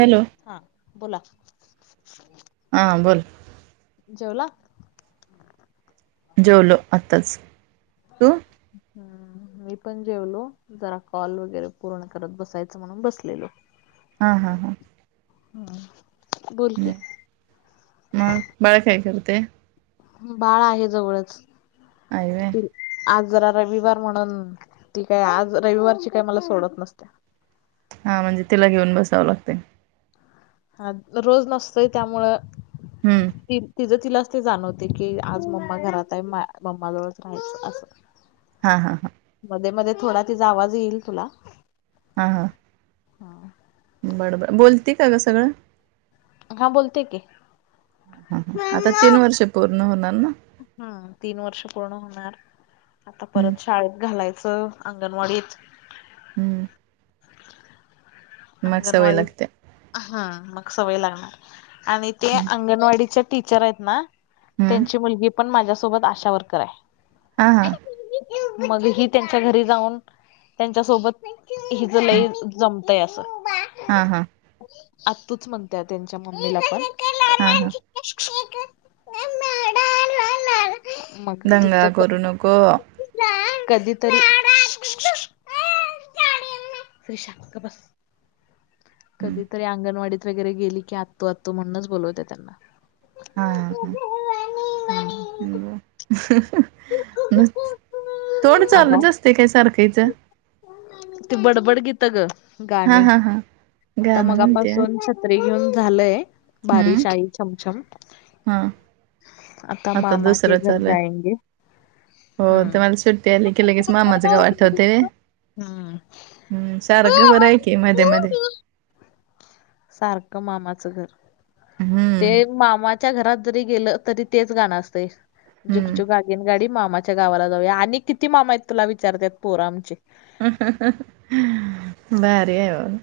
Hello. हा बोला हा बोल जेवला? जेवलो आत्ताच. तू? हम्म. मी पण जेवलो जरा कॉल वगैरे पूर्ण करत बसायच म्हणून बसलेलो हा हा हा. हम्म बोल की. मग बाळ काय करतय? बाळ आहे जवळंच. आहे होय. ती आज जरा रविवार म्हणून ती काय आज रविवारची काय मला सोडत नसत्या हा म्हणजे तिला घेऊन बसावं लागतय. हा रोज नसतोय त्यामुळं. हम्म. ती तिझं तिला ते जाणवते की आज मम्मा घरात आहे मम्मा जवळच राहायचं असं हा हा हा. मध्ये मध्ये थोडा तिचा आवाज येईल तुला. हा हा. बर बर. बोलती का ग सगळं? हा बोलते की. हम्म हम्म. आता तीन वर्ष पूर्ण होणार ना? हम्म तीन वर्ष पूर्ण होणार आता हम्म परत शाळेत घालायचं अंगणवाडीत. हम्म. मग सवय अंगणवाडी लागते हा मग सवय लागणार आणि ते हम्म अंगणवाडीचे टीचर आहेत ना हम्म त्यांची मुलगी पण माझ्यासोबत आशा वर्कर आहे. हा हा. मग ही त्यांच्या घरी जाऊन त्यांच्या सोबत हिच हम्म लय जमतंय असं. हा हा. आतुच म्हणत्या त्यांच्या मम्मीला पण हा हा. [unintelligible] मग दंगा तिथं करू नको. कधीतरी शांत बस. हम्म कधीतरी अंगणवाडीत वगैरे गेली की आत्तू आत्तू म्हणूनच बोलवत्या त्यांना हा हम्म. हम्म. तोड चालूच असते काय सारख हीच? त बडबड गीत ग हा गाणी हा हा आता गाणं म्हणते मगापासून खत्री घेऊन झालय. हम्म बारिश आई छमछम हा आता मामा के दुसरं घर चालूय जायंगे. हो तुम्हाला हम्म सुट्टी आली की लगेच मामाचं गव आठवतय. हम्म्म. हम्म, सारखं बरं आहे कि मध्ये मध्ये सारखं मामाचं घर, हम्म ते मामा च्या घरात जरी गेलं, तरी तेच गाणं असतंय, झुक झुक हम्म आगीनगाडी मामा च्या गावाला जाऊया, आणि किती मामा आहेत तुला विचारत्यात पोरं आमची भारी हाय म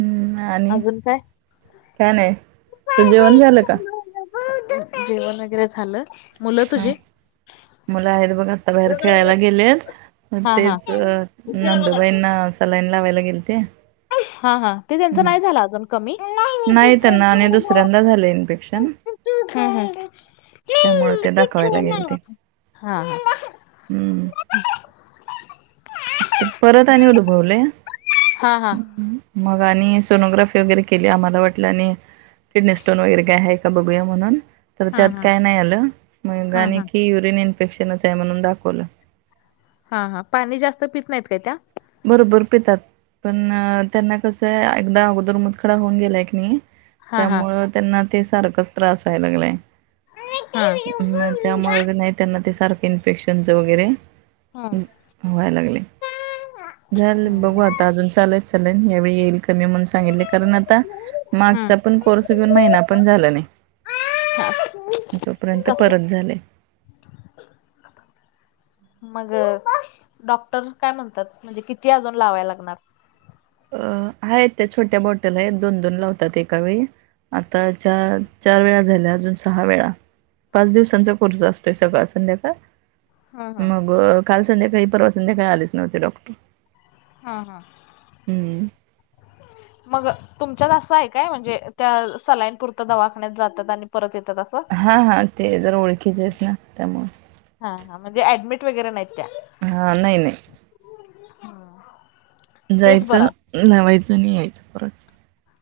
हम्म आणि अजून काय. काय नाही,, तूजं जेवण झालं का? जेवण वगैरे झालं, मुलं तुझी? मुला आहेत बघ, आत्ता बाहेर खेळायला गेलेत. हा हा तेच, नंदुबाईना सलाईन लावायला गेलते. हा हा, ते त्यांच नाही झालं अजून.? कमी हा नाही त्यांना आणि दुसऱ्यांदा झालंय इन्फेक्शन. हा त्यामुळं ते दाखवायला गेलते. हां. हम्म ते परत आणि ऊदुभवलय. हा हा. मग आणि सोनोग्राफी वगैरे केली, आम्हाला वाटलं आणि, किडनी स्टोन वगैरे काय हाय बघुया म्हणून, तर त्यात काय नाय आलं, मग हा हा आणखी युरीन इन्फेक्शनच आहे म्हणून दाखवलं. हा हा, पाणी जास्त पित नाहीत काय त्या बरोबर पितात, पण त्यांना कसं आहे एकदा अगोदर मुदखडा होऊन गेलाय क नाही. हा हा त्यामुळं त्यांना ते सारखंच त्रास व्हाय लागलाय. हा.. ग त्यामुळे क नाही त्यांना ते सारखं इन्फेक्शनच वगैरे व्हाय लागलय. झाले, बघू हम्म आता, अजून चालूयत सलयन यावेळी येईल कमी म्हणून सांगितलय कारण आता मागचा पण कोर्स घेऊन महिना पण झाला नाही. हम्म तोपर्यंत कस परत झालय. मग डॉक्टर काय म्हणतात, म्हणजे किती अजून लावाय लागणार.? अ आहेत त्या छोट्या बॉटल आहेत, दोन दोन लावतात एका वेळी, आता चार चार वेळा झाल्या अजून सहा वेळा, पाच दिवसांचा कोर्स असतोय सकाळ संध्याकाळ. हा हा मग काल संध्याकाळी परवा संध्याकाळी आलेच नव्हते डॉक्टर. हा हा, हम्म मग तुमच्यात असं आहे काय, म्हणजे त्या सलाईन पुरतं दवाखान्यात जातात आणि परत येतात, असं हा हा, ते जरा ओळखीचे आहेत ना, त्यामुळं. हा हा, म्हणजे ऍडमिट वगैरे नाहीत त्या हां नाही नाही. तेच बरं जायचं लावायचं आणि यायचं परत.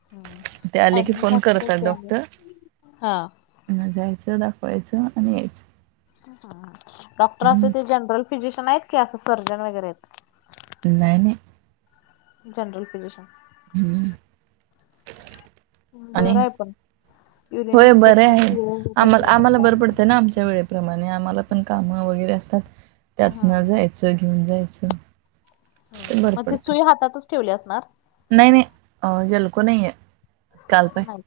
आहे. ते आले की ऍडमिट फोन असलं करतात की आणि डॉक्टर. हा. म जायचं दाखवायचं आणि यायचं. डॉक्टर असे हम्म ते जनरल फिजिशियन आहेत, कि असं सर्जन वगैरे आहेत. नाही नाही. General physician. हम्म. आणि बरं आहे पण, युरिन होय बरे इन्फेक्शन आहे [unintelligible] प्रमाणे आम्हाला पण कामं वगैरे असतात, हा. त्यातन जायचं घेऊन जायचं. हम बरं मग ते पडतं सुई हातातच ठेवली असणार. नाही नाही अ जलको नाहीय [unintelligible] नाही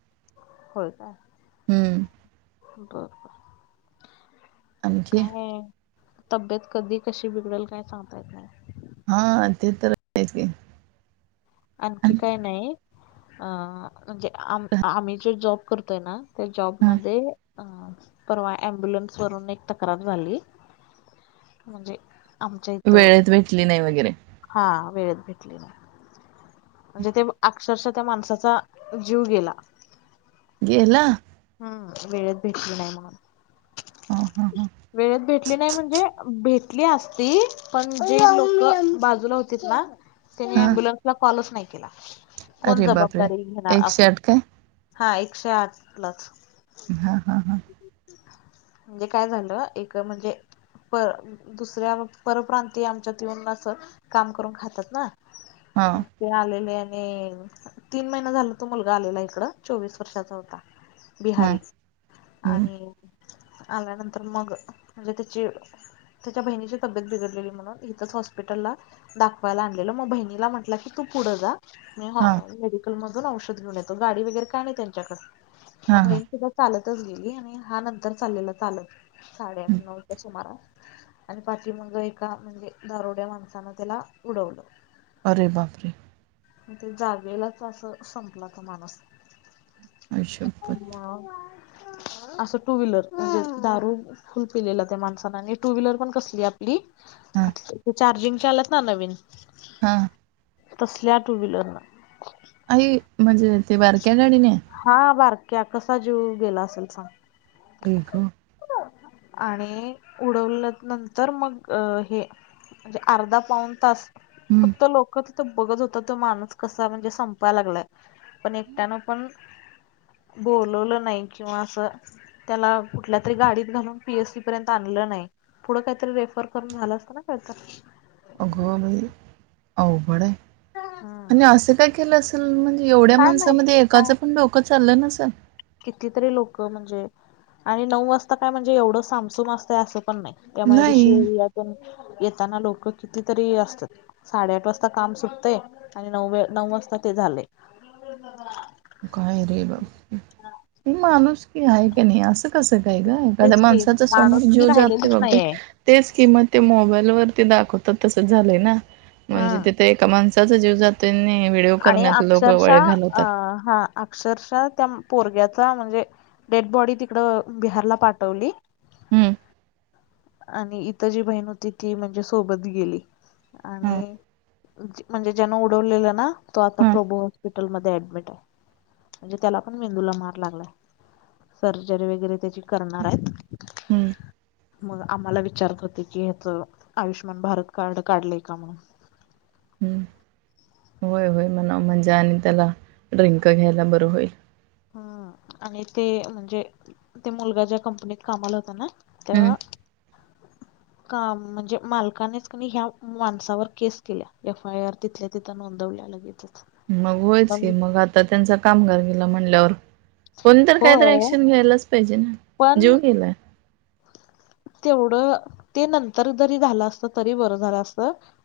हम्म. बरबर, आणखी काय आहे? तब्येत कधी कशी बिघडल काय सांगता येत नाही. हा ते तर [unintelligible] की. आणखी आणि काय नाही अ म्हणजे आम आम्ही जे जॉब करतोय ना ते हां जॉबमध्ये अ परवा अम्बुलन्स वरून एक तक्रार झाली म्हणजे आमच्या इथं. वेळेत भेटली नाही वगैरे. हा वेळेत भेटली नाही. म्हणजे ते अक्षरशा त्या माणसाचा जीव गेला. गेला. हम् वेळेत भेटली नाही म्हणून. हां हां हां वेळेत भेटली नाही म्हणजे, भेट ली असती पण जे लोक बाजूला होतीत ना त्यानी हां अम्ब्युलन्सला कॉलच नाही केला, कोण अरे बापरे जबाबदारी घेणार एकशे असं. आठ काय हा एकशे आठ [unintelligible] हा हा हा. म्हणजे काय झालं एक म्हणजे पर दुसऱ्या परप्रांतीय आमच्यात येऊन अस काम करून खातात ना‌. हा. हां ते आलेले आणि तीन महिना झाल तो मुलगा आलेला इकड चोवीस वर्षाचा होता‌. हां बिहारीच आणि आल्यानंतर मग म्हणजे त्याची त्याच्या बहिणीची तब्येत बिघडलेली म्हणून इथंच हॉस्पिटलला दाखवायला आणलेलं मग बहिणीला म्हटला की तू पुढं जा. मी हां [unintelligible] मेडिकल मधून औषध घेऊन येतो गाडी वगैरे काय नाही त्यांच्याकड. हां मग हां बहीण सुद्धा चालतच गेली आणि हा नंतर चाललेला चालत. साडे आठ हं. नऊच्या सुमारा. आणि पाठी मग एका म्हणजे दारुड्या माणसानं त्याला उडवलं. अरे बाप रे. ते जागेलाच असं संपला तो माणुस. आई शप्पथ! मग असं टू व्हीलर‌ म्हणजे दारू फुल पिलेला त्या माणसान आणि टू व्हीलर पण कसली आपली हां, चार्जिंगच्या आल्यात ना नवीन. हा. तसल्या टू व्हीलर न. आई म्हणजे ते बारक्या गाडीने. हा बारक्या कसा जीव गेला असल सांग. आई ग. आणि उडवल्यात नंतर मग हे म्हणजे अर्धा पाऊन तास हं. फक्त लोकच बघत होता तो माणूस कसा म्हणजे, संपाय लागलाय पण एकट्यानं अम बोलवलं नाही किंवा असं? त्याला कुठल्या तरी गाडीत घालून पीएस सी पर्यंत आणलं नाही‌. पुढं काहीतरी रेफर करून झालं असतं ना काय तरी? अगं बाई! अवघड आहे, आणि अस काय केलंस? म्हणजे एवढ्या काय माणसामध्ये माहित काय एकाचं पण डोकं चाललं नसल? कितीतरी लोक म्हणजे आणि नऊ वाजता काय म्हणजे एवढं सामसूम असतंय असं पण नाही. नाही. एमआयडीसी एरियातून येताना लोक कितीतरी असतात. साडेआठ वाजता काम सुटतय, आणि नऊ नऊ वाजता ते झालय. [inaudible] काय रे बाबा हे? माणुसकी हाय की नाही अस? कसं काय ग? एखाद्या तेच की माणसाचा समोर माणुसकी जीव जातोय राहिलेलीच बापरे! नाहीये तेच की ते मोबाईल वरती दाखवतात तसंच झालंय ना? म्हणजे हम्म तेिथ एका माणसाचा जीव जातोय नि व्हिडिओ करण्यात लोक वेळ घालवतात. हा हा. अक्षरशः त्या पोरग्याचा म्हणजे डेड बॉडी तिकड बिहारला पाठवली. हम्म. आणि इथं जी बहीण होती ती म्हणजे सोबत गेली, आणि हां, म्हणजे ज्यानं उडवलेल ना? तो आता हां, प्रोबो हॉस्पिटल मध्ये ऍडमिट आहे. म्हणजे त्याला पण मेंदूला मार लागलाय, सर्जरी वगैरे त्याची करणार आहेत. हं. मग आम्हाला विचारत होते की, ह्याच आयुष्यमान भारत कार्ड काढलेय का म्हणून? हम होय होय म्हणाव म्हणजे आणि त्याला ड्रिंक घ्यायला बरं होईल. हम्म आणि ते म्हणजे? ते मुलगा ज्या कंपनीत कामाला होता ना? त्या हं, का म्हणजे मालकानेच कन ह्या माणसावर केस केल्या एफ आय आर तिथल्या तिथ नोंदवल्या लगेेचच. मग होयच की मग आता त्यांचा कामगार गेला म्हणल्यावर कोणीतर काहीतरी होय ऍक्शन घ्यायलाच पाहिजे ना? जीव पण गेलाय. तेवढं ते नंतर जरी झालं असत तरी बरं झालं असत.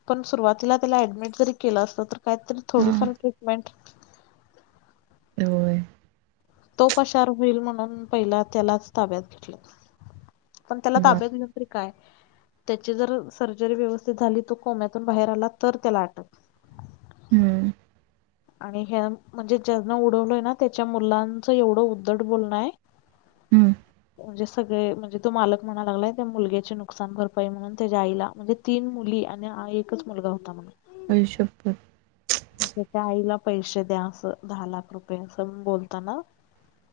पण सुरुवातीला त्याला ऍडमिट जरी केलं असत तर काय तरी हां, थोडीफार ट्रीटमेंट होय. तो पशार होईल म्हणून पहिला त्यालाच ताब्यात घेतलं, पण त्याला बाप ताब्यात घेऊन काय त्याची जर सर्जरी व्यवस्थित झाली, तो कोम्यातून बाहेर आला तर त्याला आत टाक हं, आणि ह म्हणजे ज्यांन उडवलय ना त्याच्या मुलांचं एवढं उद्धट बोलणंय हम्म. म्हणजे सगळे म्हणजे तो मालक म्हणाय लागला, त्या मुलग्याचे नुकसान भरपाई म्हणून त्याच्या आईला म्हणजे तीन मुली आणि एकच मुलगा होता म्हणे. आई शप्पथ. त्याच्या आईला पैसे द्या असं दहा लाख रुपये असं म बोलताना?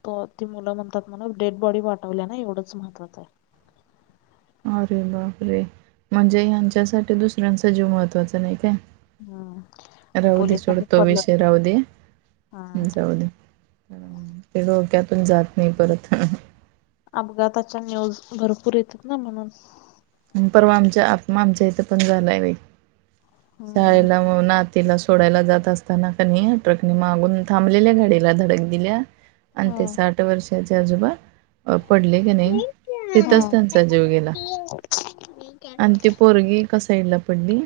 तो ती मुलं म्हणतात म्हण डेड बॉडी पाटवल्या ना एवढंच महत्वाचं आहे. अरे बापरे म्हणजे यांच्यासाठी दुसऱ्यांचा जीव महत्त्वाचा नाही काय? हम्म राहू दे सोड पोलिसांनी तो फरलं विषय राहू दे, हा जाऊ दे. ते डोक्यातून जात नाही परत. हम अपघाताच्या न्यूज भरपूर येतात ना म्हणून. परवा आमच्या आ्मा आमच्या इथे पण झालाय बाई हम्म शाळेला मून आत तिला सोडायला जात असताना. कनी ट्रकने मागून थांबलेल्या गाडीला धडक दिल्या अन ते हा. साठ वर्ष आजोबा अ पडले की नाही. तिथंच त्यांचा जीव गेला. मी आणि ती पोरगी एका साइड ला पडली.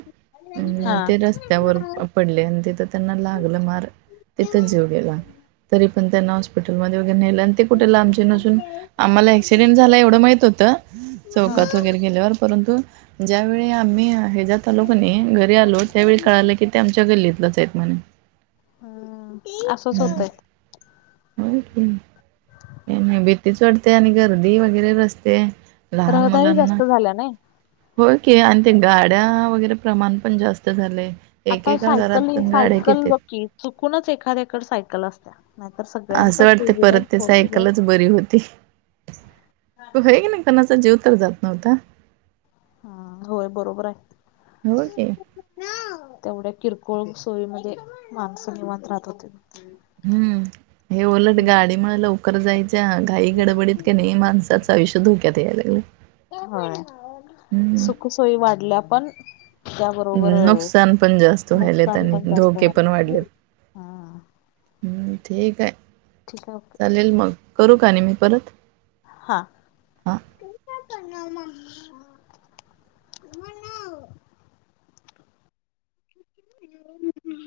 अ ते रस्त्यावर पडले. आणि तिथं त्यांना लागलं मार तिथंच जेऊ गेला. तरी पण त्यांना हॉस्पिटलमध्ये वगैरे नेल ते कुठे लांबचे नसून आम्हाला ऍक्सिडेंट झाला. एवढं माहीत होत. चौकात वगैरे गेल्यावर परंतु ज्यावेळी आम्ही हे जात आलो कणी घरी आलो त्यावेळी कळालं की ते आमच्या गल्लीतलंच आहेत. म्हणून हा असंच होतय. होय कि नाही भीतीच वाटते. आणि गर्दी वगैरे रस्ते लहान रहदारी मुलांना जास्त झाल्या नाही. होय की आणि ते गाड्या वगैरे प्रमाण पण जास्त झालय. आता सायकल हि सायकल बकी चुकूनच एखाद्याकडे सायकल असत्या नाहीतर असं सगळ्यांकड टू वाटतय व्हीलर परत ते फोर व्हीलर सायकलच बरी होती. वय ना कोणाचा जीव तर जात नव्हता. हा होय बरोबर आहे. होे की तेवढ्या किरकोळ सोयीमध्ये माणस निंवात राहत होते. हम्म हे उलट गाडीमुळे लवकर जायच, घाई गडबडीत कि नाही. माणसाचं आयुष्य धोक्यात यायला लागलंय. होय हम्म. सुखसोयी वाढल्या पण त्या बरोबर नुकसान पण जास्त व्हायलेत नुकसान आणि पण जास्त धोके पण झाला. वाढलेत. हा हम्म ठीक आहे ठीक आहे ओके चालेल. मग करू का आणि मी परत हा हा. मी काय करणार मम्मा मम्मा नाव हम् [unintelligible]